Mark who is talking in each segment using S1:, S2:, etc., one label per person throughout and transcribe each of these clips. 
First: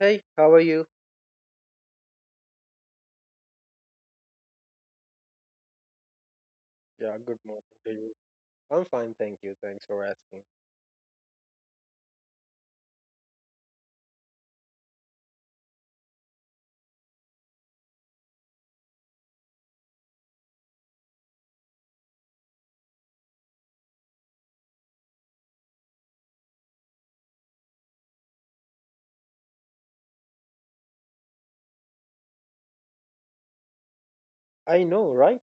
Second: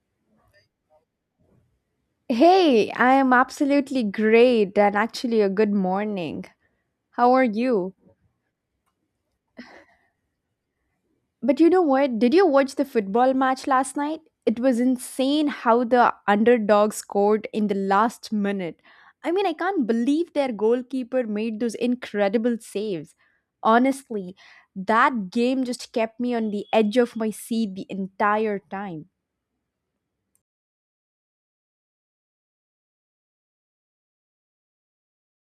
S1: Hey, how are you?
S2: Hey, I am absolutely great and actually a good morning.
S1: Yeah,
S2: How
S1: good
S2: are
S1: morning to
S2: you?
S1: you. I'm fine, thank you. Thanks for asking.
S2: But you know what? Did you watch the football match last night? It was insane how the underdog scored in the last minute. I mean, I can't believe their goalkeeper made those incredible saves. Honestly, that game just kept me on the edge of my seat the entire time.
S1: I know, right?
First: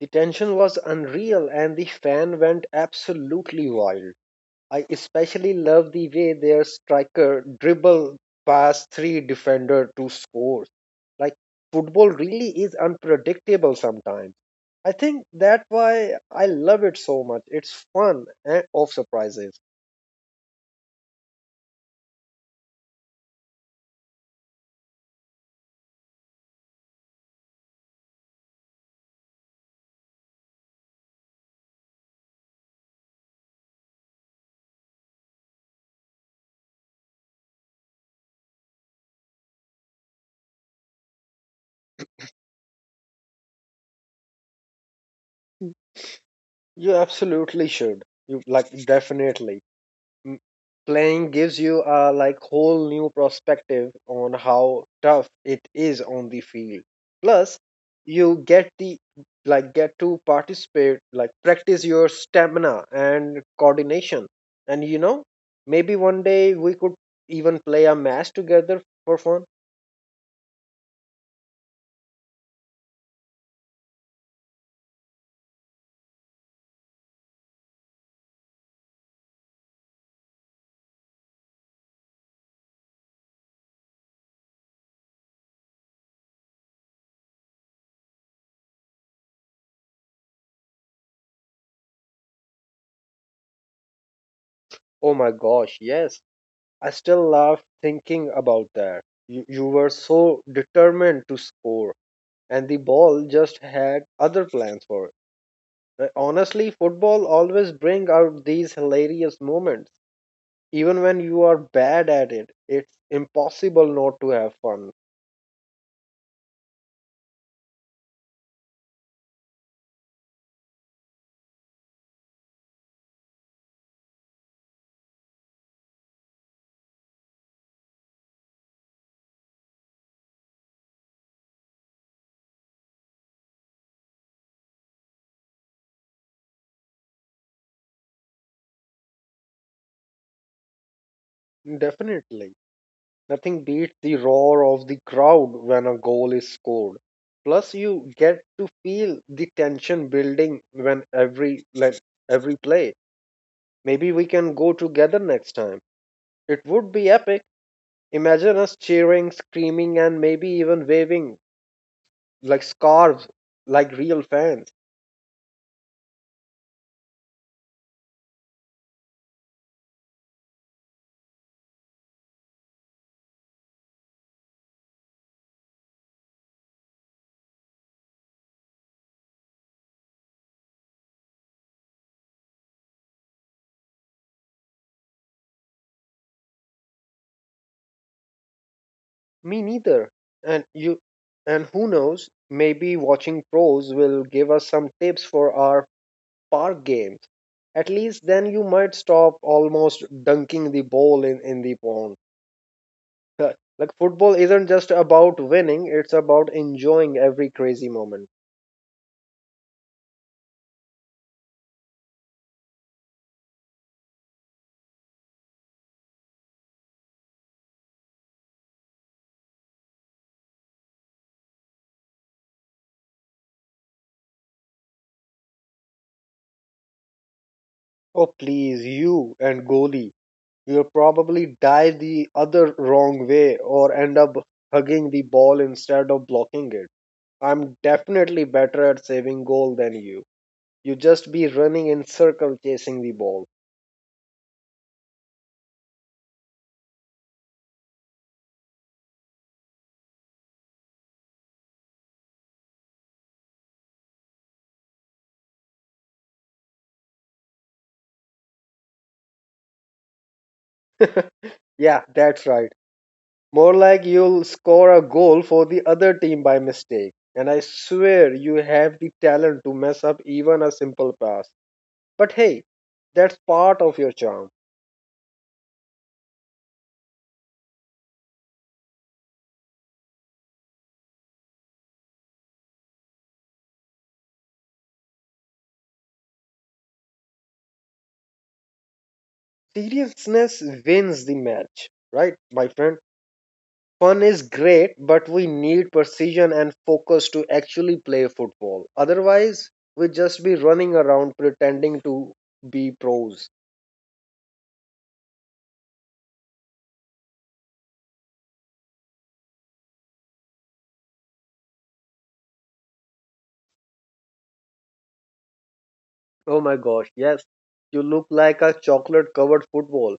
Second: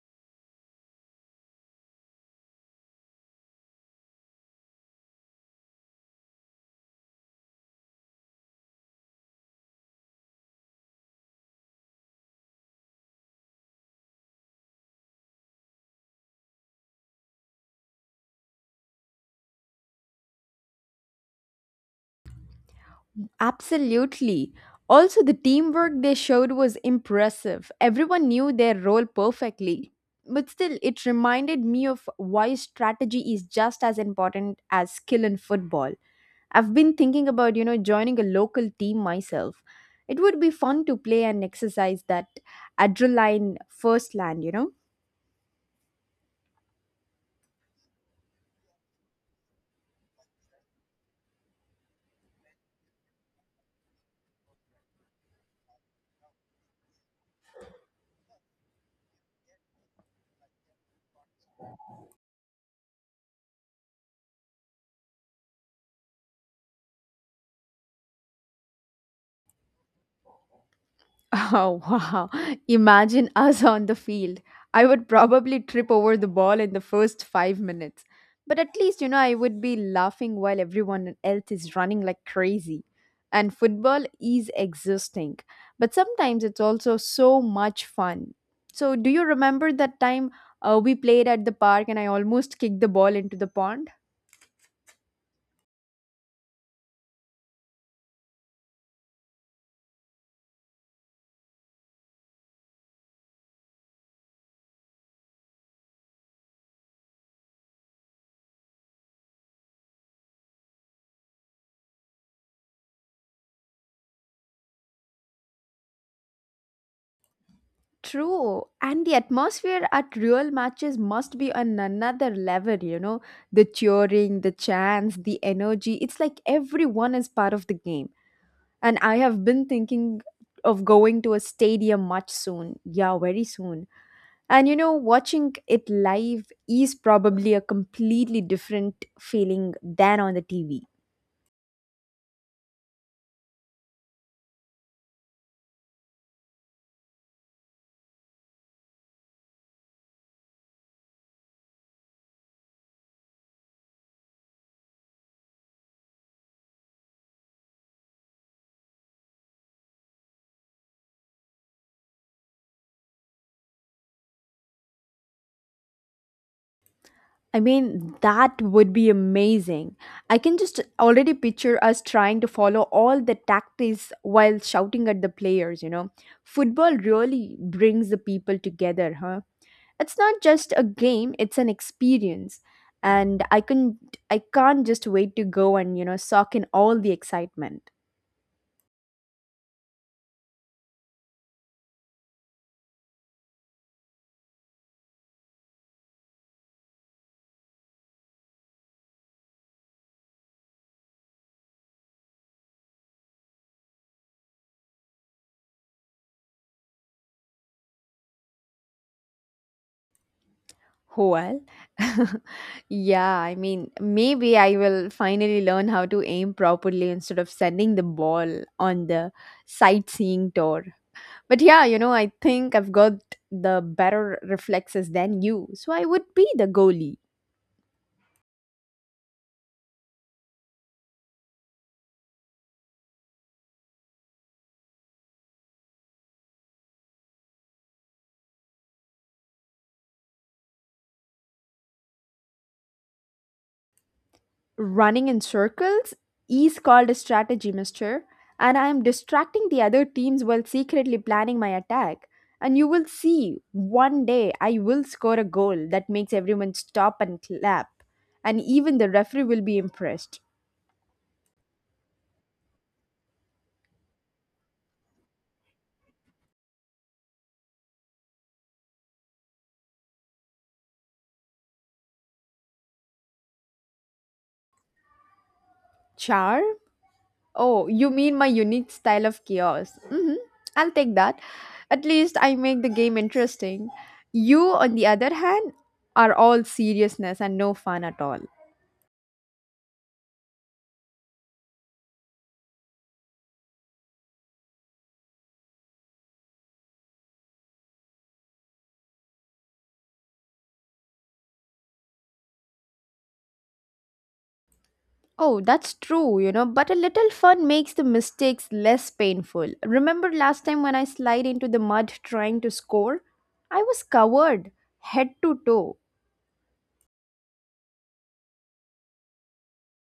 S1: The tension was unreal and the fan went absolutely wild. I especially love the way their striker dribbled past three defender to score. Like football really is unpredictable sometimes. I think that's why I love it so much. It's fun and of surprises.
S2: Absolutely. Also, the teamwork they showed was impressive. Everyone knew their role perfectly. But still, it reminded me of why strategy is just as important as skill in football. I've been thinking about, you know, joining a local team myself. It would be fun to play and exercise that adrenaline first land, you know?
S1: You absolutely should. You like definitely. m- Playing gives you a like whole new perspective on how tough it is on the field. Plus you get the like get to participate like practice your stamina and coordination, and maybe one day we could even play a match together for fun.
S2: Oh, wow. Imagine us on the field. I would probably trip over the ball in the first 5 minutes. But at least, you know, I would be laughing while everyone else is running like crazy. And football is exhausting, but sometimes it's also so much fun. So, do you remember that time we played at the park and I almost kicked the ball into the pond?
S1: Oh my gosh, yes. I still laugh thinking about that. You were so determined to score, and the ball just had other plans for it. Honestly, football always bring out these hilarious moments. Even when you are bad at it, it's impossible not to have fun.
S2: True, and the atmosphere at real matches must be on another level, you know. The cheering, the chants, the energy. It's like everyone is part of the game. And I have been thinking of going to a stadium much soon. Yeah, very soon. And you know, watching it live is probably a completely different feeling than on the TV.
S1: Definitely. Nothing beats the roar of the crowd when a goal is scored. Plus you get to feel the tension building when every play. Maybe we can go together next time. It would be epic. Imagine us cheering, screaming and maybe even waving like scarves like real fans.
S2: I mean, that would be amazing. I can just already picture us trying to follow all the tactics while shouting at the players, you know. Football really brings the people together, huh? It's not just a game, it's an experience. And I can't just wait to go and, you know, soak in all the excitement.
S1: Me neither. And you and who knows, maybe watching pros will give us some tips for our park games. At least then you might stop almost dunking the ball in the pond. Like football isn't just about winning, it's about enjoying every crazy moment.
S2: Well, yeah, I mean, maybe I will finally learn how to aim properly instead of sending the ball on the sightseeing tour. But yeah, you know, I think I've got the better reflexes than you, so I would be the goalie.
S1: Oh please, you and goalie. You'll probably dive the other wrong way or end up hugging the ball instead of blocking it. I'm definitely better at saving goal than you. You just be running in circle chasing the ball.
S2: Running in circles is called a strategy, mister, and I am distracting the other teams while secretly planning my attack. And you will see one day I will score a goal that makes everyone stop and clap, and even the referee will be impressed.
S1: Yeah, that's right. More like you'll score a goal for the other team by mistake. And I swear you have the talent to mess up even a simple pass. But hey, that's part of your charm.
S2: Charm? Oh, you mean my unique style of chaos? Hmm, I'll take that. At least I make the game interesting. You, on the other hand, are all seriousness and no fun at all.
S1: Seriousness wins the match, right, my friend? Fun is great, but we need precision and focus to actually play football. Otherwise, we just be running around pretending to be pros.
S2: Oh, that's true, you know, but a little fun makes the mistakes less painful. Remember last time when I slide into the mud trying to score? I was covered head to toe.
S1: Oh my gosh, yes. You look like a chocolate covered football.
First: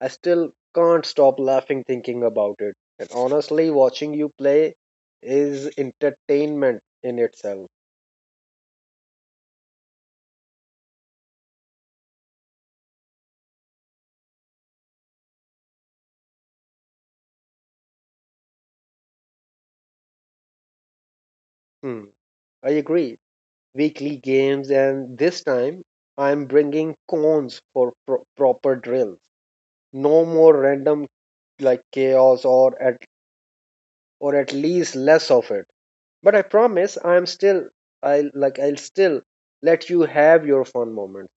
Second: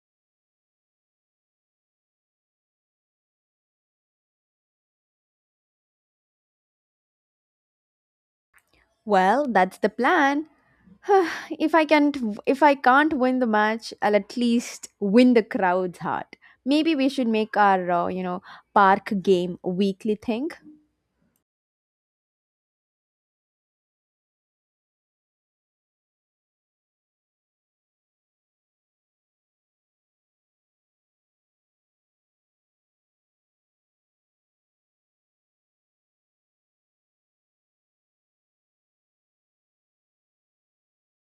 S1: I still can't stop laughing thinking about it. And honestly, watching you play is entertainment in itself.
S2: Well, that's the plan. if I can't if I can't win the match, I'll at least win the crowd's heart. Maybe we should make our, you know, park game weekly thing.
S1: Hmm. I agree. Weekly games, and this time I'm bringing cones for proper drills. No more random chaos, or at least less of it. But I promise, I'll still let you have your fun moment.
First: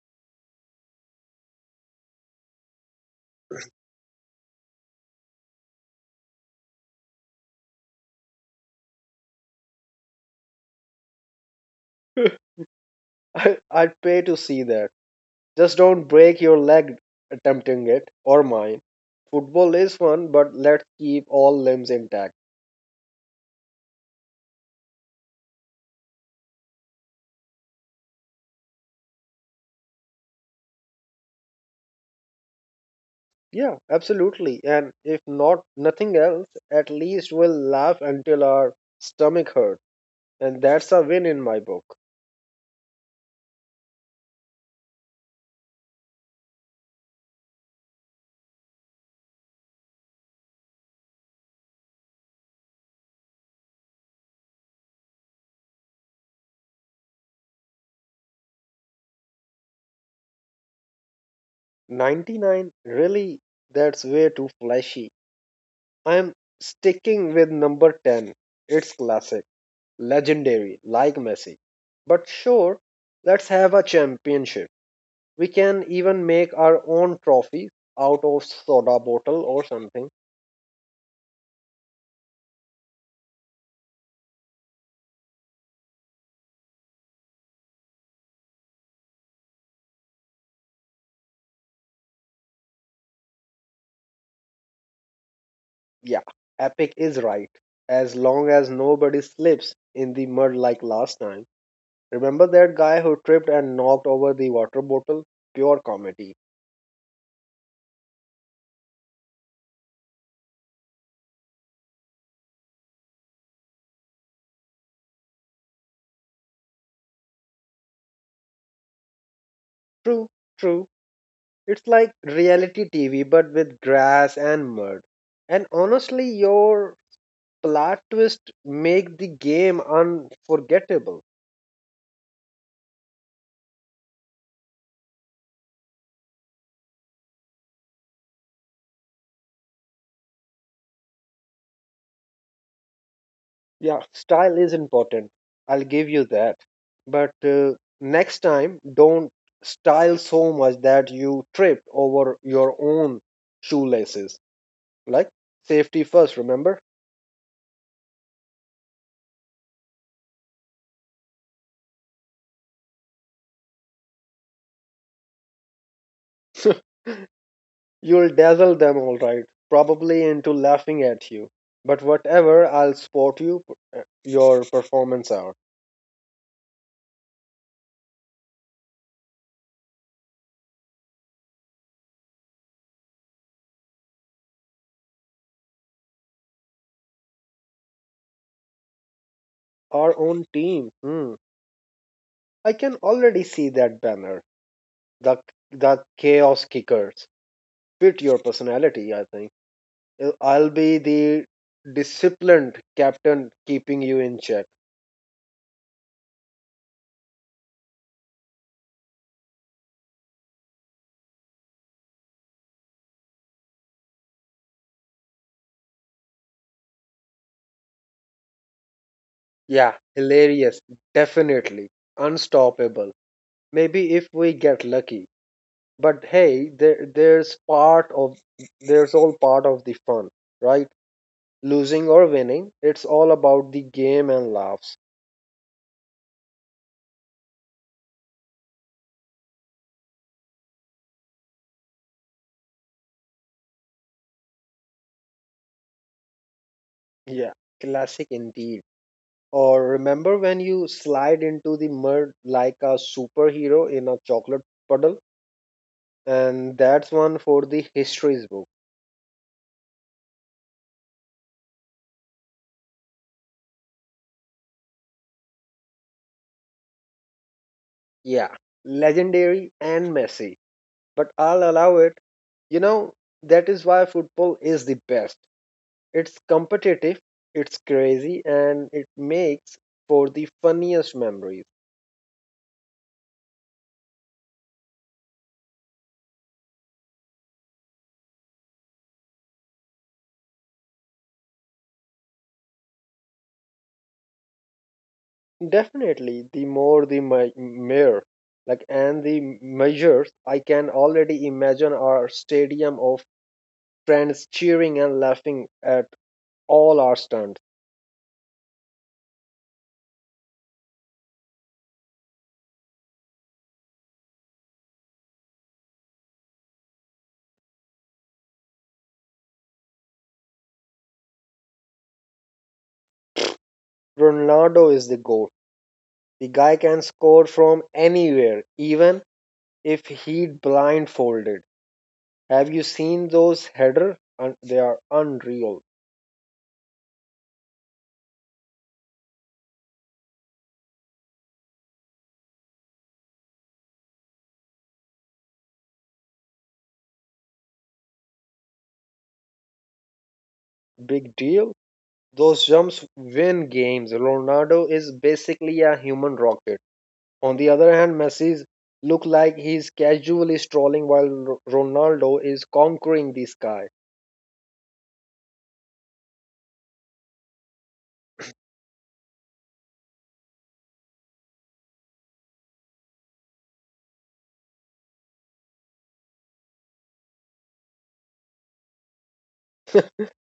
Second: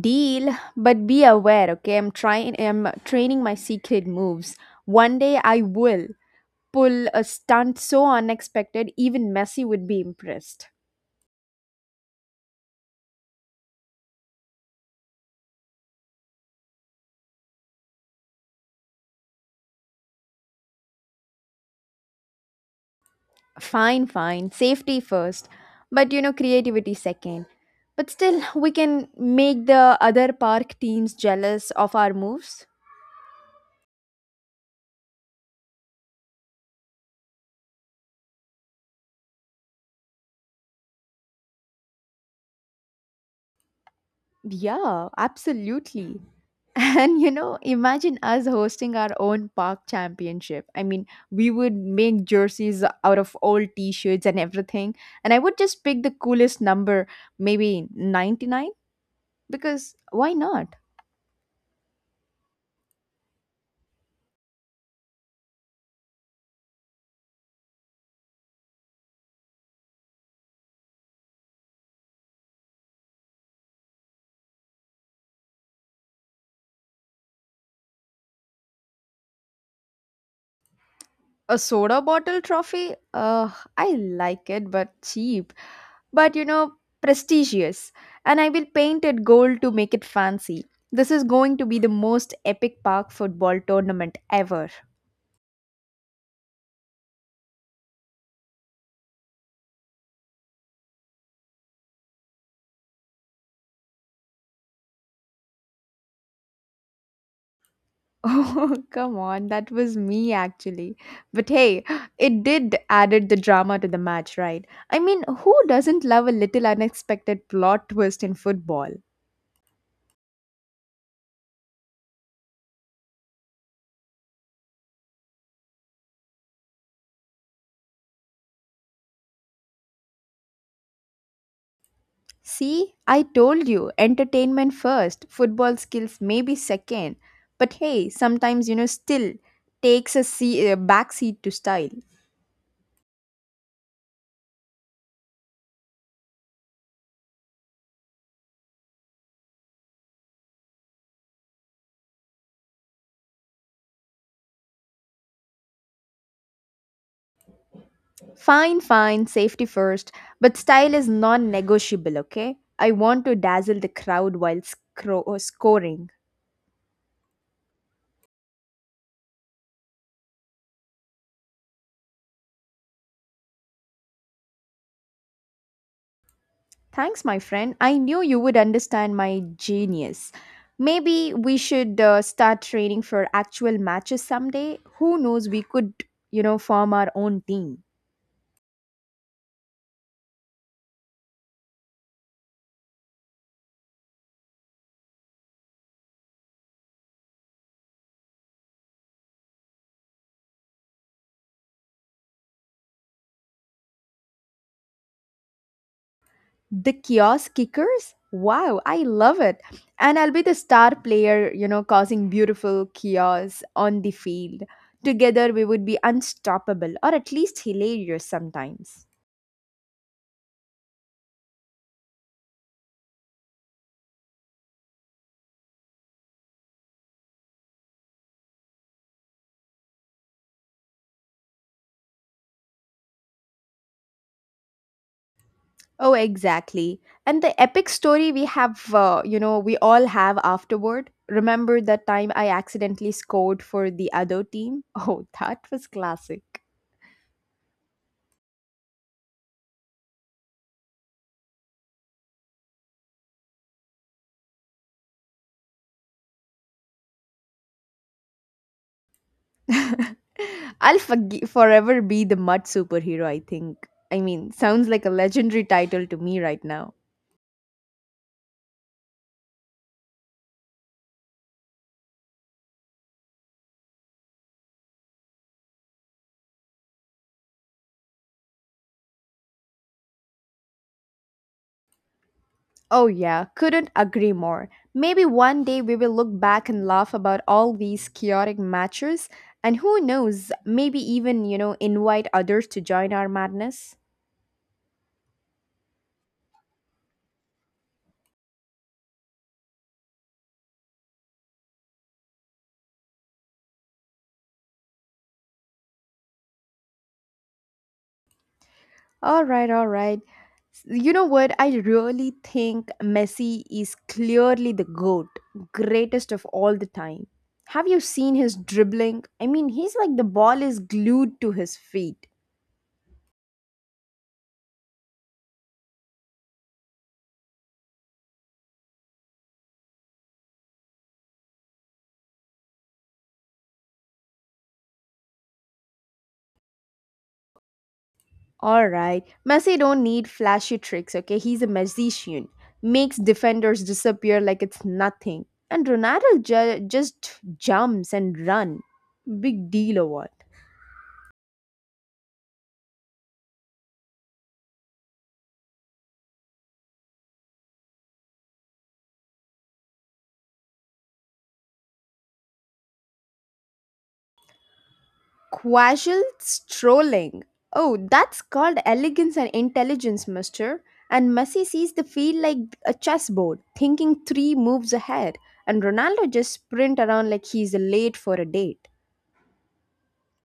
S2: Deal, but be aware, okay? I'm training my secret moves. One day I will pull a stunt so unexpected, even Messi would be impressed.
S1: I'd pay to see that. Just don't break your leg attempting it, or mine. Football is fun, but let's keep all limbs intact.
S2: Fine, fine, safety first, but you know, creativity second. But still, we can make the other park teams jealous of our moves.
S1: Yeah, absolutely. And if not nothing else, at least we'll laugh until our stomach hurt. And that's a win in my book.
S2: Yeah, absolutely. And you know, imagine us hosting our own park championship. I mean, we would make jerseys out of old t shirts and everything. And I would just pick the coolest number, maybe 99, because why not?
S1: 99, really, that's way too flashy. I'm sticking with number 10. It's classic, legendary, like Messi. But sure, let's have a championship. We can even make our own trophy out of soda bottle or something.
S2: A soda bottle trophy? I like it, but cheap. But you know, prestigious. And I will paint it gold to make it fancy. This is going to be the most epic park football tournament ever.
S1: Yeah, epic is right. As long as nobody slips in the mud like last time. Remember that guy who tripped and knocked over the water bottle? Pure comedy.
S2: Oh, come on, that was me actually. But hey, it did added the drama to the match, right? I mean, who doesn't love a little unexpected plot twist in football?
S1: True, true. It's like reality TV but with grass and mud. And honestly, your plot twist make the game unforgettable.
S2: See, I told you, entertainment first, football skills maybe second. But hey, sometimes, you know, still takes a, a backseat to style.
S1: Yeah, style is important. I'll give you that. But next time, don't style so much that you trip over your own shoelaces. Like safety first, remember?
S2: Fine, fine, safety first, but style is non negotiable, okay? I want to dazzle the crowd while scoring.
S1: You'll dazzle them all right, probably into laughing at you. But whatever, I'll support you your performance out.
S2: Thanks, my friend. I knew you would understand my genius. Maybe we should start training for actual matches someday. Who knows, we could, you know, form our own team.
S1: Our own team. Hmm. I can already see that banner. The the chaos kickers fit your personality, I think. I'll be the disciplined captain keeping you in check.
S2: The kiosk kickers? Wow, I love it. And I'll be the star player, you know, causing beautiful chaos on the field. Together we would be unstoppable or at least hilarious sometimes.
S1: Yeah, hilarious. Definitely. Unstoppable. Maybe if we get lucky. But hey, there's all part of the fun, right? Losing or winning, it's all about the game and laughs.
S2: Oh, exactly. And the epic story we have, you know, we all have afterward. Remember that time I accidentally scored for the other team? Oh, that was classic.
S1: Yeah, classic indeed. Or remember when you slide into the mud like a superhero in a chocolate puddle? And that's one for the histories book.
S2: Forever be the mud superhero, I think. I mean, sounds like a legendary title to me right now.
S1: Yeah, legendary and messy, but I'll allow it. You know that is why football is the best. It's competitive, it's crazy, and it makes for the funniest memories.
S2: Oh, yeah, couldn't agree more. Maybe one day we will look back and laugh about all these chaotic matches, and who knows, maybe even, you know, invite others to join our madness.
S1: Definitely, the more the mere, like, and the measures, I can already imagine our stadium of friends cheering and laughing at all our stunts.
S2: All right, all right. You know what? I really think Messi is clearly the GOAT, greatest of all the time. Have you seen his dribbling? I mean, he's like the ball is glued to his feet.
S1: Ronaldo is the goat. The guy can score from anywhere, even if Heat blindfolded. Have you seen those header? They are unreal.
S2: All right. Messi don't need flashy tricks, okay? He's a magician. Makes defenders disappear like it's nothing. And Ronaldo just jumps and run. Big deal or what?
S1: Big deal. Those jumps win games. Ronaldo is basically a human rocket. On the other hand, Messi's look like he's casually strolling while Ronaldo is conquering the sky.
S2: Casual strolling. Oh, that's called elegance and intelligence, mister. And Messi sees the field like a chessboard, thinking three moves ahead. And Ronaldo just sprint around like he's late for a date.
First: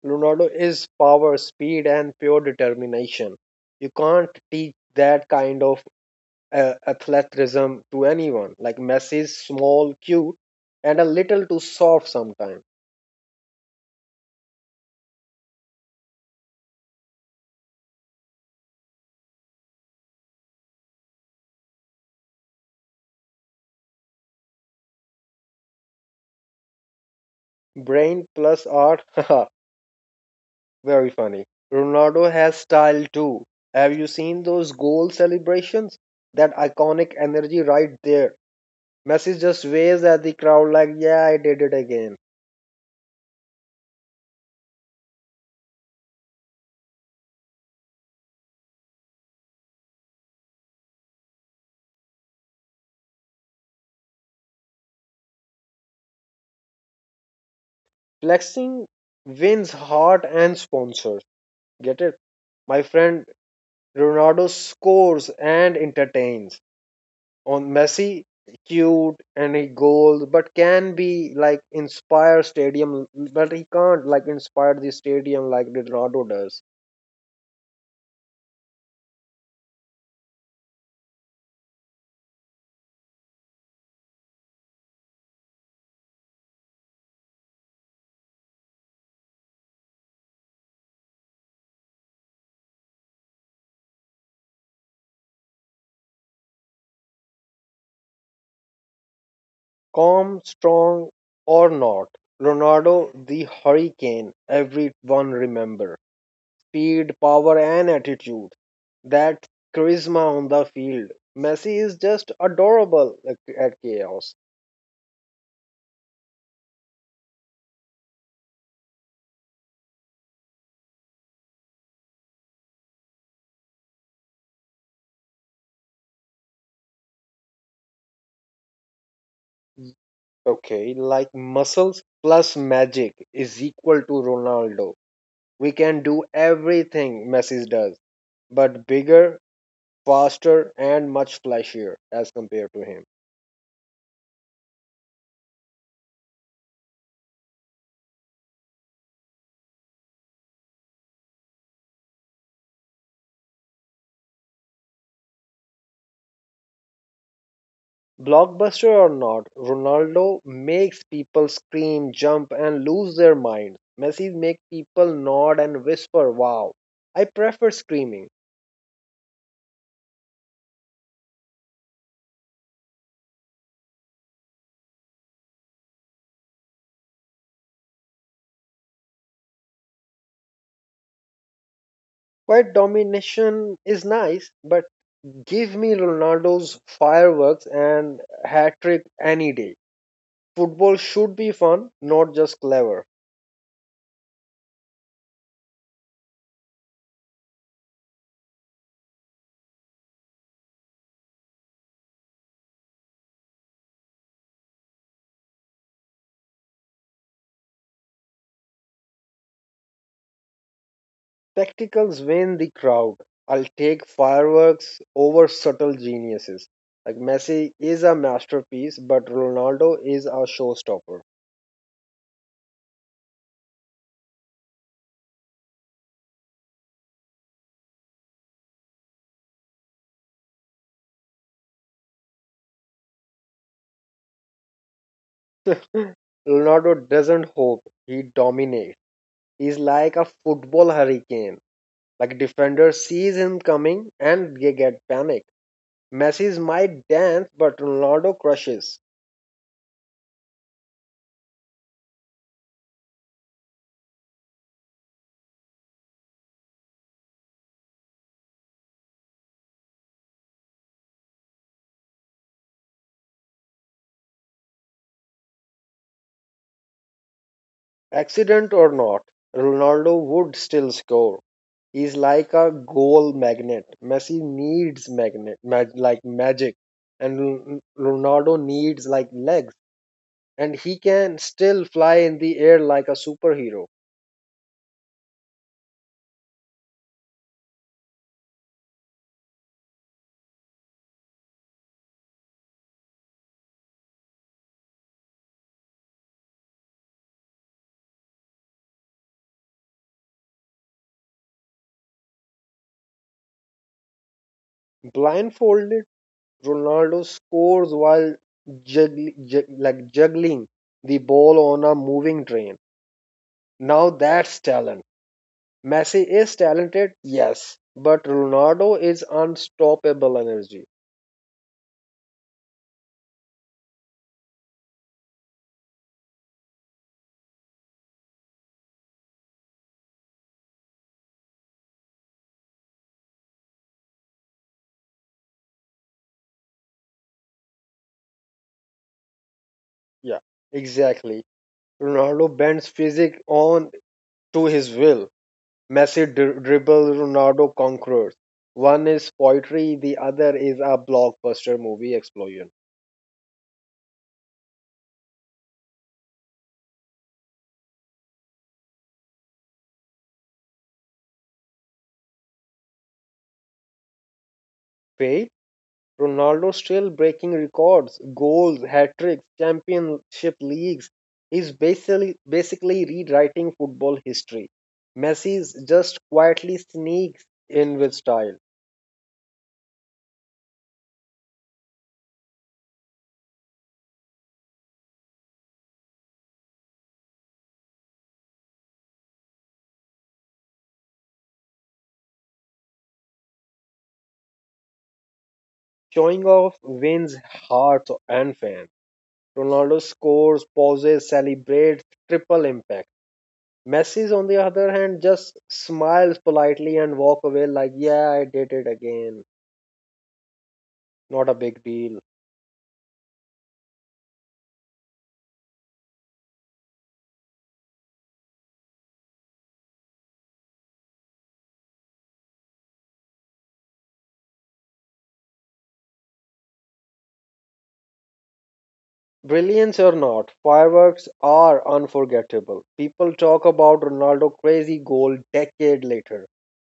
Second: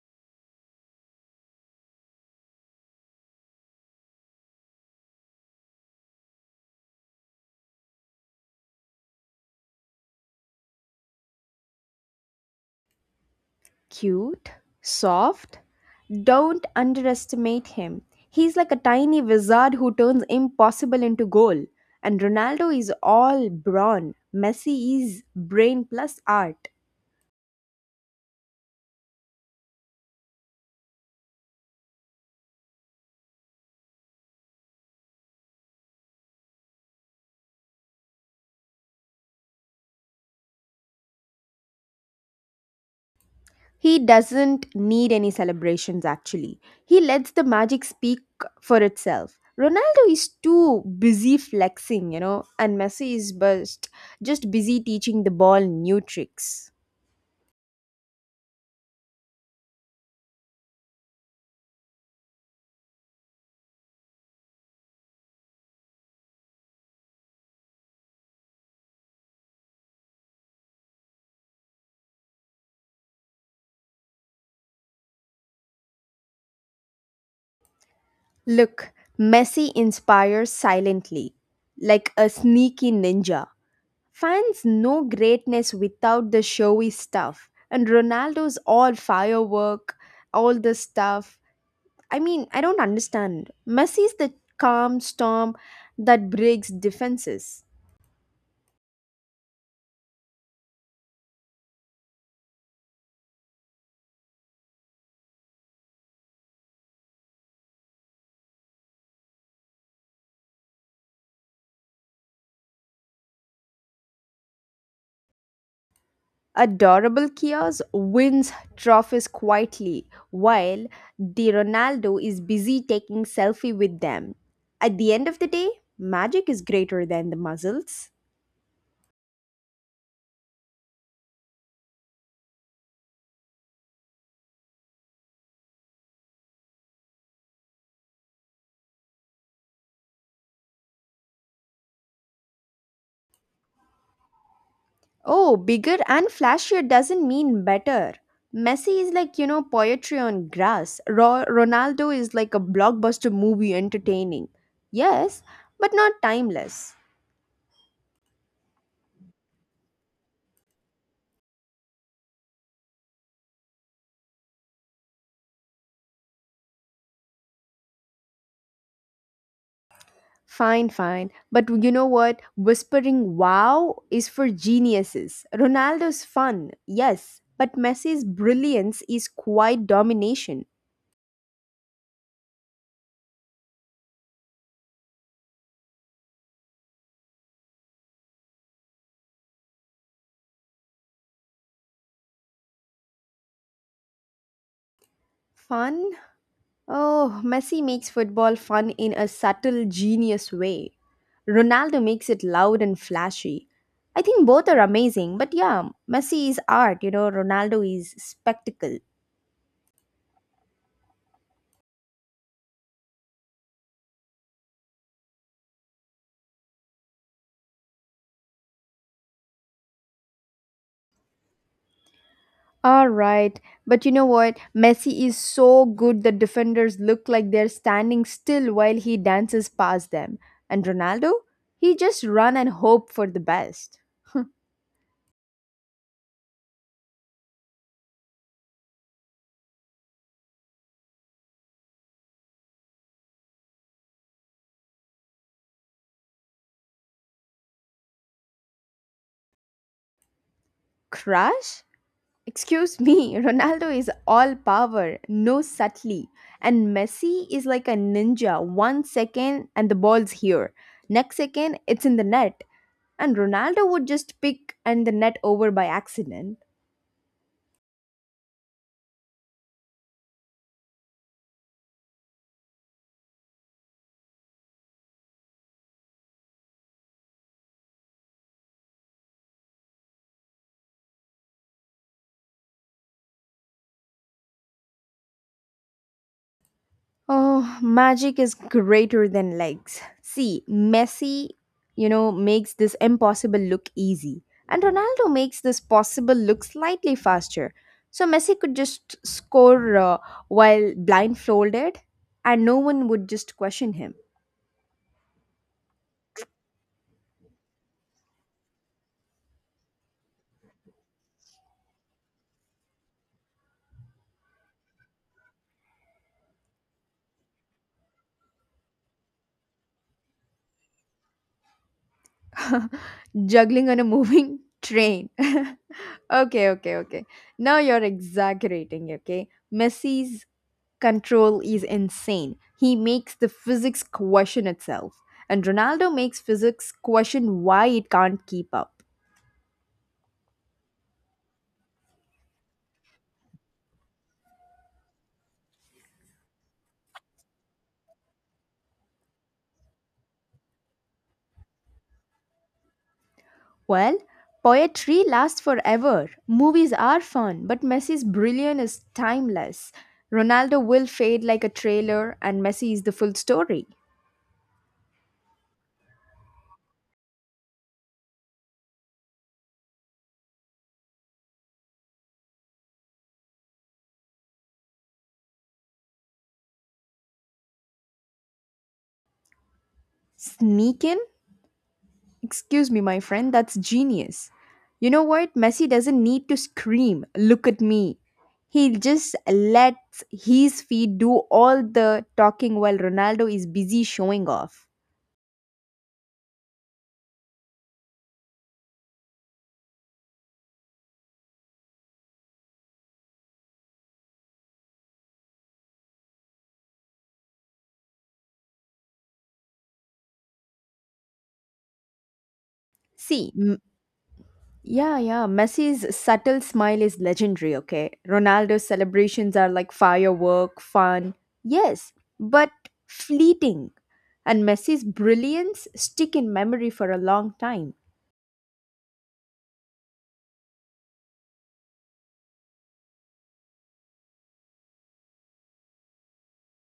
S1: Ronaldo is power, speed, and pure determination. You can't teach that kind of athleticism to anyone. Like Messi is small, cute, and a little too soft sometimes.
S2: Cute, soft. Don't underestimate him. He's like a tiny wizard who turns impossible into goal. And Ronaldo is all brawn. Messi is brain plus art.
S1: Brain plus art, haha, very funny. Ronaldo has style too. Have you seen those goal celebrations? That iconic energy right there. Messi just waves at the crowd like, yeah, I did it again.
S2: He doesn't need any celebrations actually. He lets the magic speak for itself. Ronaldo is too busy flexing, you know, and Messi is just busy teaching the ball new tricks.
S1: Flexing wins heart and sponsors. Get it? My friend Ronaldo scores and entertains. On Messi, cute and he goals, but can be like inspire stadium, but he can't inspire the stadium like Ronaldo does.
S2: Look, Messi inspires silently, like a sneaky ninja. Fans know greatness without the showy stuff, and Ronaldo's all firework, all this stuff. I mean, I don't understand. Messi's the calm storm that breaks defenses.
S1: Calm, strong, or not, Ronaldo the hurricane everyone remember. Speed, power, and attitude. That charisma on the field. Messi is just adorable at chaos.
S2: Adorable Kios wins trophies quietly while the Ronaldo is busy taking selfie with them. At the end of the day, magic is greater than the muscles.
S1: Okay, like muscles plus magic is equal to Ronaldo. We can do everything Messi does, but bigger, faster, and much flashier as compared to him.
S2: Oh, bigger and flashier doesn't mean better. Messi is like, you know, poetry on grass. Ronaldo is like a blockbuster movie entertaining. Yes, but not timeless.
S1: Blockbuster or not, Ronaldo makes people scream, jump, and lose their minds. Messi make people nod and whisper, wow. I prefer screaming.
S2: Fine, fine. But you know what? Whispering wow is for geniuses. Ronaldo's fun, yes, but Messi's brilliance is quite domination.
S1: Quiet domination is nice, but give me Ronaldo's fireworks and hat trick any day. Football should be fun, not just clever.
S2: Fun? Oh, Messi makes football fun in a subtle, genius way. Ronaldo makes it loud and flashy. I think both are amazing, but yeah, Messi is art, you know, Ronaldo is spectacle.
S1: Spectacles win the crowd. I'll take fireworks over subtle geniuses. Like Messi is a masterpiece, but Ronaldo is a showstopper.
S2: All right, but you know what? Messi is so good that defenders look like they're standing still while he dances past them. And Ronaldo? He just run and hope for the best.
S1: Ronaldo doesn't hope, he dominates. He's like a football hurricane. Like defender sees him coming and they get panic. Messi's might dance, but Ronaldo crushes.
S2: Crush? Excuse me, Ronaldo is all power, no subtlety. And Messi is like a ninja. One second and the ball's here. Next second, it's in the net. And Ronaldo would just pick and the net over by accident.
S1: Accident or not, Ronaldo would still score. Is like a goal magnet. Messi needs magnet, mag, like magic, and Ronaldo needs like legs, and he can still fly in the air like a superhero.
S2: Oh, magic is greater than legs. See, Messi, you know, makes this impossible look easy, and Ronaldo makes this possible look slightly faster. So Messi could just score while blindfolded, and no one would just question him.
S1: Blindfolded, Ronaldo scores while juggling the ball on a moving train. Now that's talent. Messi is talented, yes, but Ronaldo is unstoppable energy.
S2: Juggling on a moving train. Okay, okay, okay. Now you're exaggerating, okay? Messi's control is insane. He makes the physics question itself. And Ronaldo makes physics question why it can't keep up.
S1: Yeah, exactly. Ronaldo bends physics on to his will. Messi dribble, Ronaldo conquers. One is poetry, the other is a blockbuster movie explosion.
S2: Well, poetry lasts forever. Movies are fun, but Messi's brilliance is timeless. Ronaldo will fade like a trailer, and Messi is the full story.
S1: Fate, Ronaldo still breaking records, goals, hat tricks, championship leagues. He's basically rewriting football history. Messi's just quietly sneaks in with style,
S2: Sneak in? Excuse me, my friend, that's genius. You know what? Messi doesn't need to scream, look at me. He just lets his feet do all the talking while Ronaldo is busy showing off.
S1: showing off wins hearts and fans. Ronaldo scores, pauses, celebrates, triple impact. Messi, on the other hand, just smiles politely and walk away like, yeah, I did it again. Not a big deal.
S2: See, yeah, yeah, Messi's subtle smile is legendary, okay? Ronaldo's celebrations are like firework, fun, yes, but fleeting. And Messi's brilliance stick in memory for a long time.
S1: Brilliance or not, fireworks are unforgettable. People talk about Ronaldo's crazy goal decade later.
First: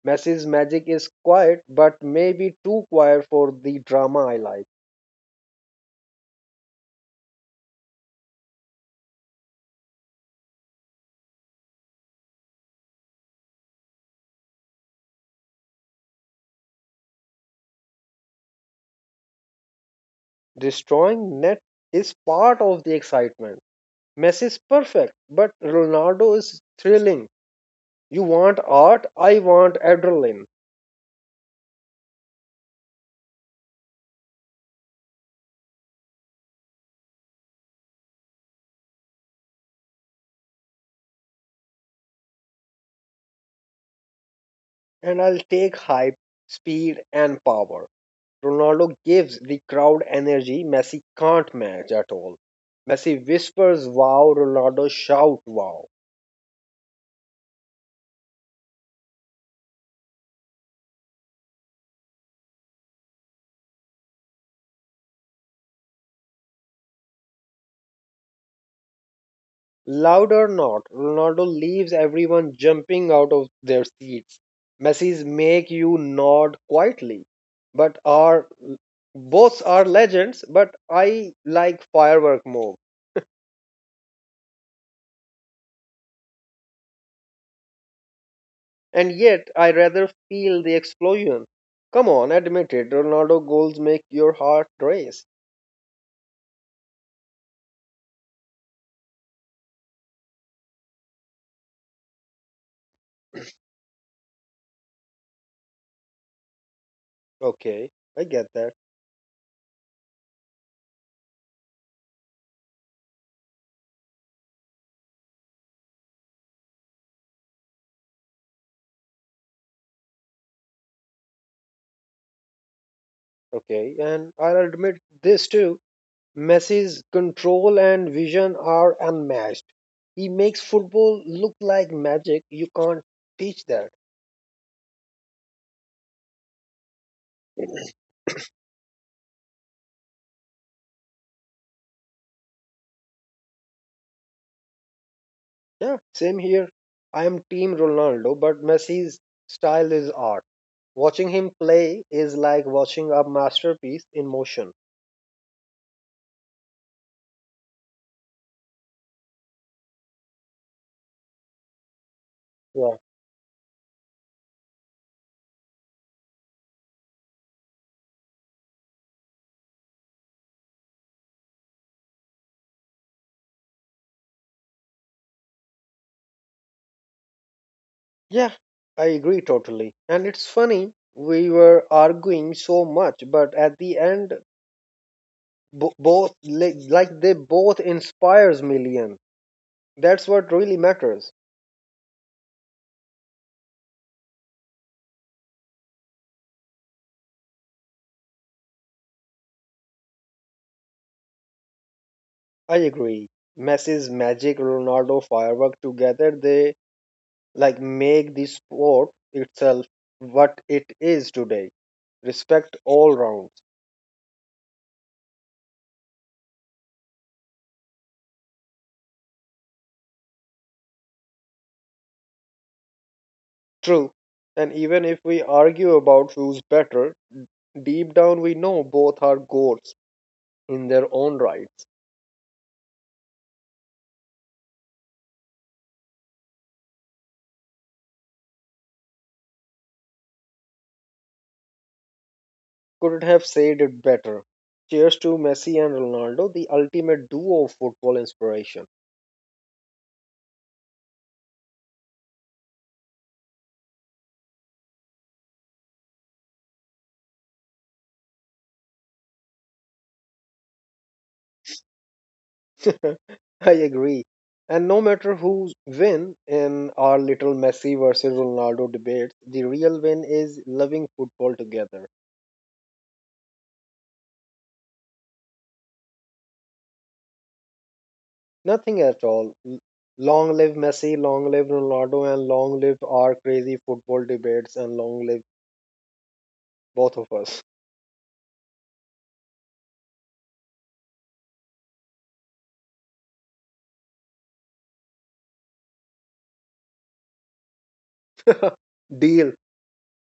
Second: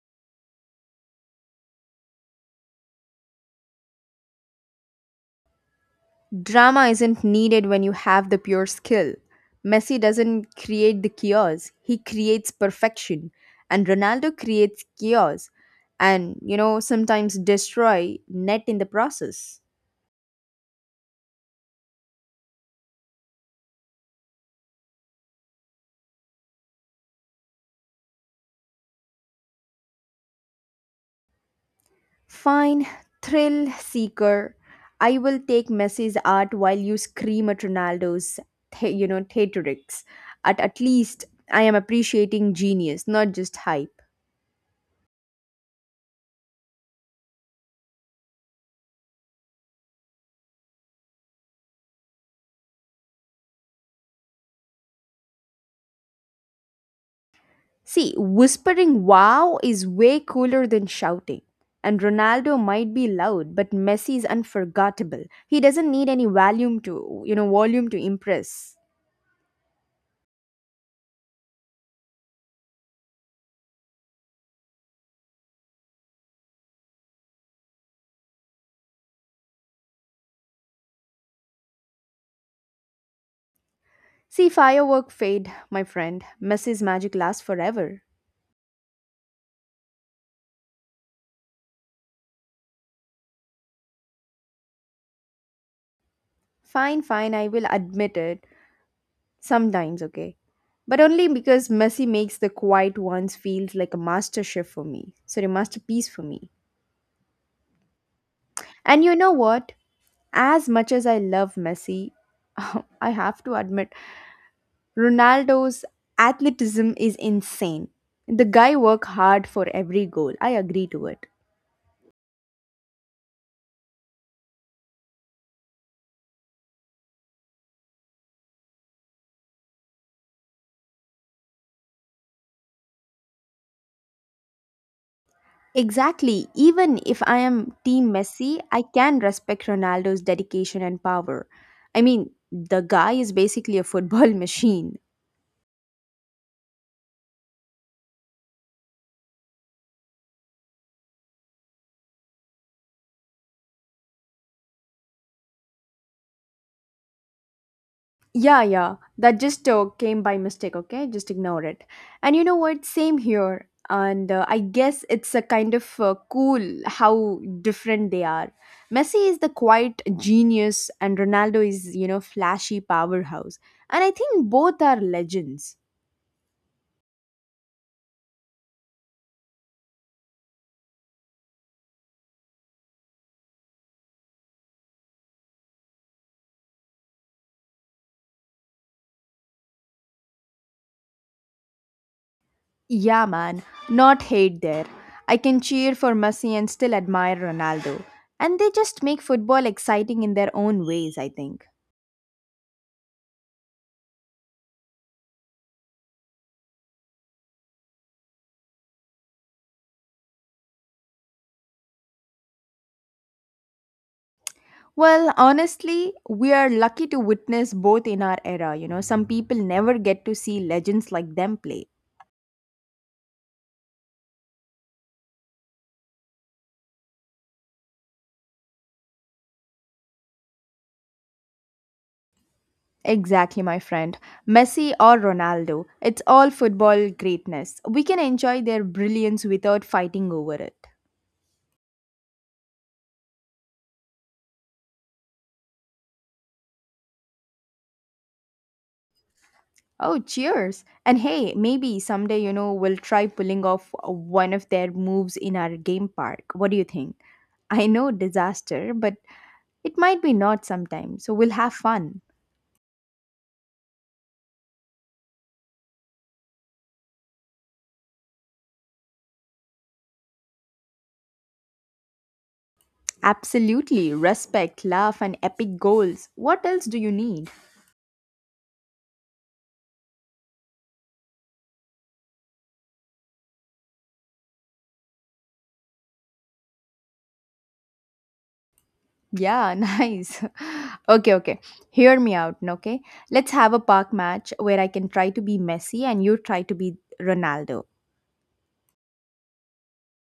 S1: Messi's magic is quiet, but maybe too quiet for the drama I like.
S2: Drama isn't needed when you have the pure skill. Messi doesn't create the chaos, he creates perfection. And Ronaldo creates chaos and, you know, sometimes destroy net in the process.
S1: Destroying net is part of the excitement. Messi is perfect, but Ronaldo is thrilling. You want art, I want adrenaline.
S2: Fine, thrill seeker. I will take Messi's art while you scream at Ronaldo's, you know, theatrics. At least I am appreciating genius, not just hype.
S1: And I'll take hype, speed, and power. Ronaldo gives the crowd energy Messi can't match at all. Messi whispers wow, Ronaldo shout wow.
S2: See, whispering wow is way cooler than shouting. And Ronaldo might be loud, but Messi is unforgettable. He doesn't need any volume to impress.
S1: Loud or not, Ronaldo leaves everyone jumping out of their seats. Messi's make you nod quietly, but are both are legends, but I like firework more.
S2: See, firework fade, my friend. Messi's magic lasts forever.
S1: And yet, I rather feel the explosion. Come on, admit it. Ronaldo goals make your heart race.
S2: Fine, fine, I will admit it. Sometimes, okay. But only because Messi makes the quiet ones feels like a masterpiece for me.
S1: Okay, I get that.
S2: And you know what? As much as I love Messi, I have to admit Ronaldo's athleticism is insane. The guy work hard for every goal. I agree to it.
S1: Okay, and I'll admit this too. Messi's control and vision are unmatched. He makes football look like magic. You can't teach that.
S2: Exactly. Even if I am team Messi, I can respect Ronaldo's dedication and power. I mean, the guy is basically a football machine.
S1: Yeah, same here. I am team Ronaldo, but Messi's style is art. Watching him play is like watching a masterpiece in motion.
S2: Yeah, yeah. That just came by mistake, okay? Just ignore it. And you know what?
S1: Yeah.
S2: Same here. And I guess it's a kind of cool how different they are. Messi is the quiet genius, and Ronaldo is, you know, flashy powerhouse. And I think both are legends.
S1: Yeah, I agree totally. And it's funny, we were arguing so much, but at the end, bo- both like they both inspires million. That's what really matters.
S2: Yeah, man. Not hate there. I can cheer for Messi and still admire Ronaldo. And they just make football exciting in their own ways, I think.
S1: I agree. Messi's magic, Ronaldo firework together, they like make the sport itself what it is today. Respect all rounds.
S2: Well, honestly, we are lucky to witness both in our era. You know, some people never get to see legends like them play.
S1: True. And even if we argue about who's better, deep down we know both are goats in their own right.
S2: Exactly, my friend. Messi or Ronaldo, it's all football greatness. We can enjoy their brilliance without fighting over it.
S1: Couldn't have said it better. Cheers to Messi and Ronaldo, the ultimate duo of football inspiration.
S2: Oh, cheers. And hey, maybe someday, you know, we'll try pulling off one of their moves in our game park. What do you think? I know disaster, but it might be not sometimes, so we'll have fun.
S1: I agree. And no matter who win in our little Messi versus Ronaldo debates, the real win is loving football together.
S2: Absolutely. Respect, love, and epic goals. What else do you need?
S1: Nothing at all. Long live Messi, long live Ronaldo, and long live our crazy football debates, and long live both of us.
S2: Yeah, nice. Okay, okay. Hear me out, okay? Let's have a park match where I can try to be Messi and you try to be Ronaldo.
S1: Deal.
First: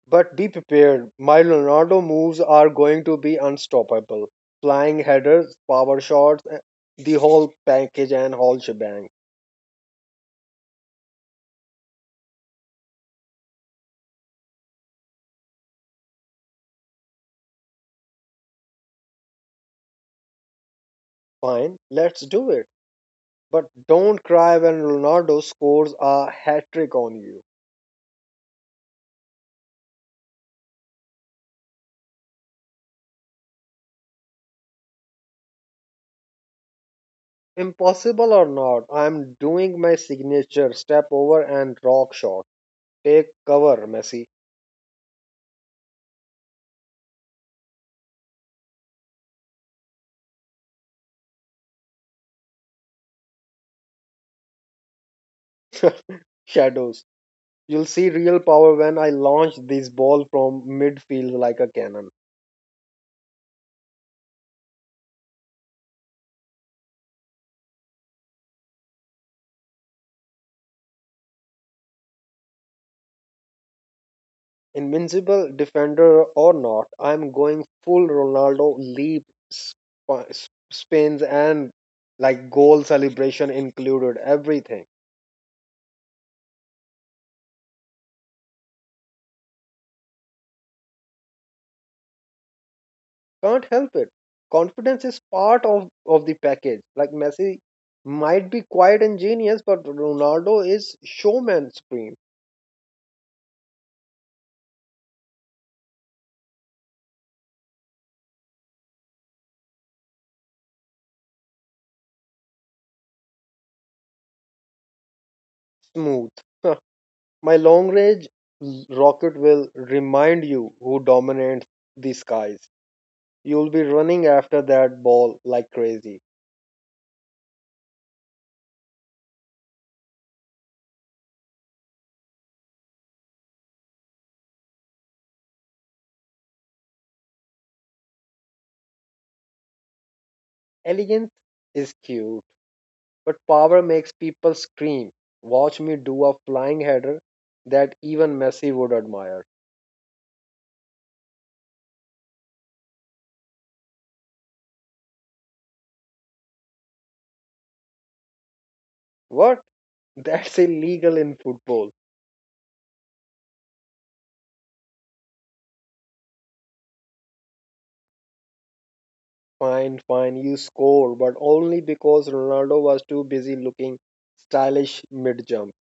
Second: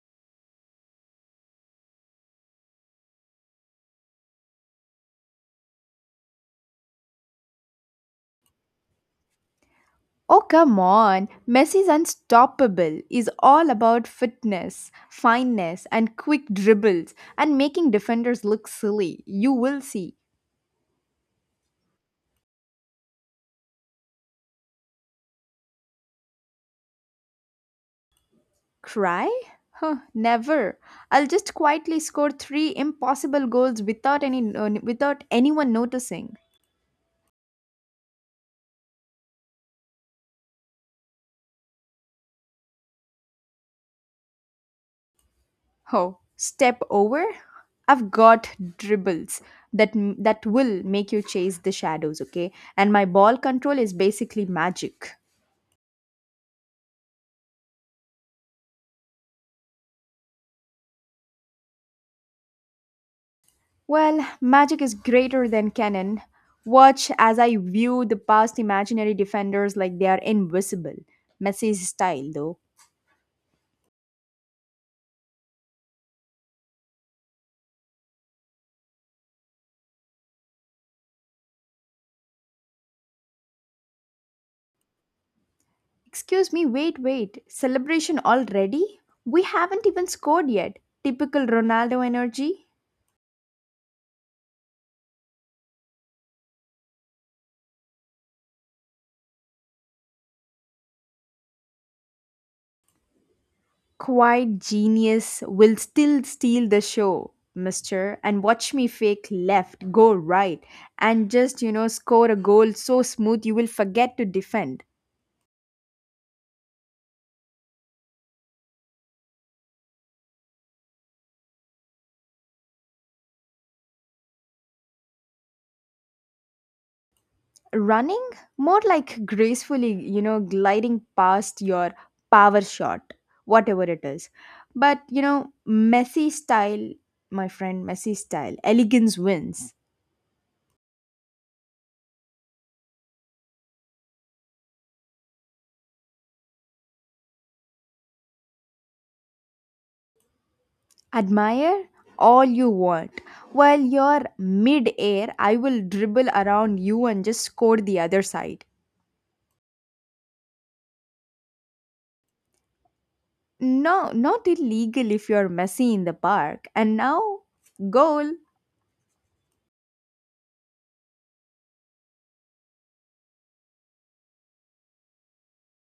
S1: But be prepared, my Ronaldo moves are going to be unstoppable. Flying headers, power shots, eh, the whole package and whole shebang.
S2: Oh, come on. Messi's unstoppable is all about fitness, fineness, and quick dribbles and making defenders look silly. You will see.
S1: Fine, let's do it. But don't cry when Ronaldo scores a hat trick on you.
S2: Cry? Huh, never. I'll just quietly score three impossible goals without any without anyone noticing.
S1: Impossible or not, I'm doing my signature step over and rock shot. Take cover, Messi.
S2: Oh, step over? I've got dribbles that that will make you chase the shadows, okay? And my ball control is basically magic.
S1: Shadows. You'll see real power when I launch this ball from midfield like a cannon.
S2: Well, magic is greater than canon. Watch as I view the past imaginary defenders like they are invisible. Messi's style, though.
S1: Invincible defender or not, I'm going full Ronaldo leap, spins, and like goal celebration included. Everything.
S2: Excuse me, wait, wait. Celebration already? We haven't even scored yet. Typical Ronaldo energy.
S1: Can't help it. Confidence is part of the package. Like Messi might be quite ingenious, but Ronaldo is showman supreme,
S2: Quiet genius will still steal the show, mister, and watch me fake left, go right, and just, you know, score a goal so smooth you will forget to defend.
S1: smooth. Huh. My long range rocket will remind you who dominates the skies. You'll be running after that ball like crazy.
S2: Running, more like gracefully, you know, gliding past your power shot, whatever it is. But you know, messy style, my friend. Messy style elegance wins.
S1: Elegance is cute, but power makes people scream. Watch me do a flying header that even Messi would admire.
S2: Admire all you want. While you're mid-air, I will dribble around you and just score the other side.
S1: What? That's illegal in football.
S2: No, not illegal if you're messy in the park, and now goal.
S1: Fine, fine, you score, but only because Ronaldo was too busy looking stylish mid jump.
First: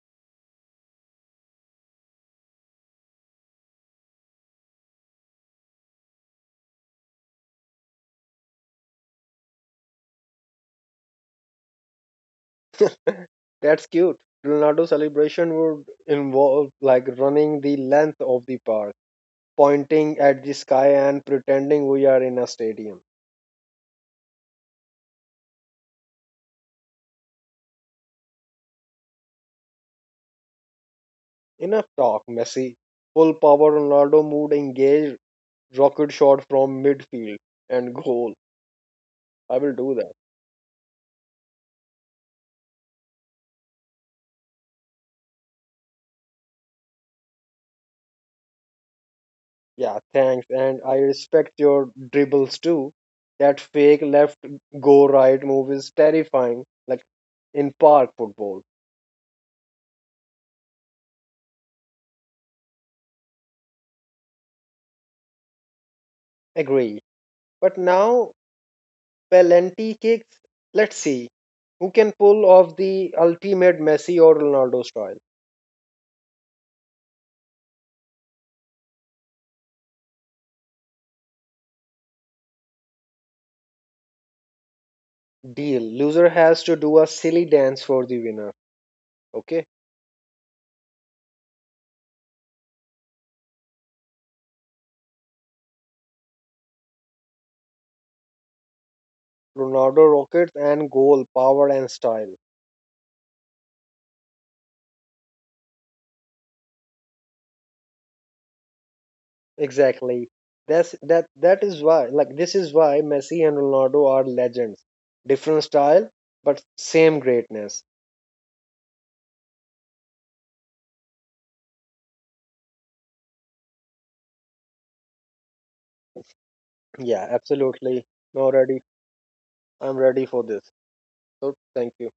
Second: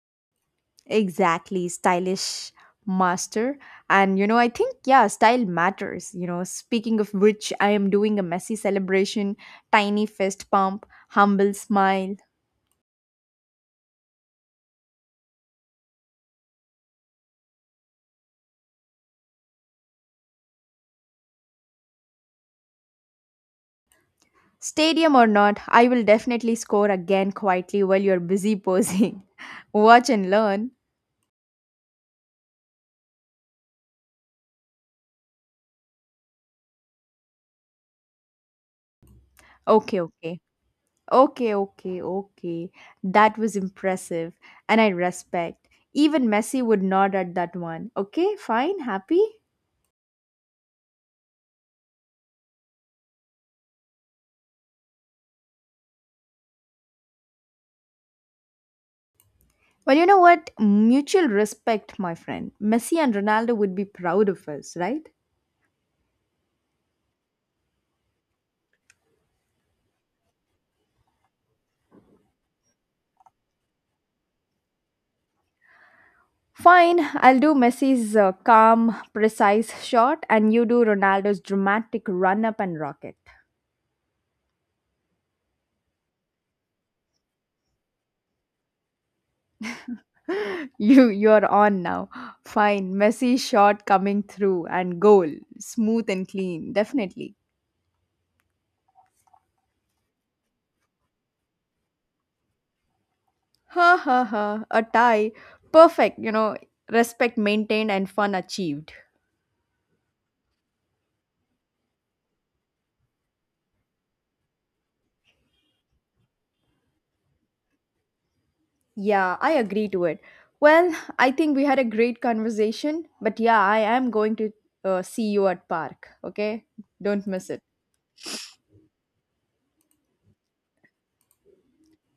S2: Exactly, stylish master. And you know, I think, yeah, style matters. You know, speaking of which, I am doing a messy celebration, tiny fist pump, humble smile.
S1: That's cute. Ronaldo celebration would involve like running the length of the park, pointing at the sky and pretending we are in a stadium.
S2: Stadium or not, I will definitely score again quietly while you're busy posing. Watch and learn.
S1: Enough talk, Messi. Full power Ronaldo mood, engage, rocket shot from midfield, and goal. I will do
S2: Okay,
S1: that.
S2: okay. Okay, okay, okay. That was impressive. And I respect. Even Messi would nod at that one. Okay, fine, happy?
S1: Yeah, thanks. And I respect your dribbles too. That fake left go right move is terrifying, like in park football.
S2: Well, you know what? Mutual respect, my friend. Messi and Ronaldo would be proud of us, right?
S1: Agree. But now, Pelenti kicks. Let's see who can pull off the ultimate Messi or Ronaldo style.
S2: Fine, I'll do Messi's calm, precise shot, and you do Ronaldo's dramatic run up and rocket.
S1: Deal. Loser has to do a silly dance for the winner. Okay.
S2: You're on now. Fine, Messi shot coming through and goal, smooth and clean, definitely.
S1: Ronaldo rockets and goal, power and style.
S2: Ha ha ha! A tie, perfect. You know, respect maintained and fun achieved.
S1: Exactly. That's that that is why like This is why Messi and Ronaldo are legends. Different style, but same greatness.
S2: Yeah, I agree to it. Well, I think we had a great conversation, but yeah, I am going to see you at park, okay?
S1: Yeah,
S2: Don't miss it.
S1: absolutely. Now ready. I'm ready for this. So thank you.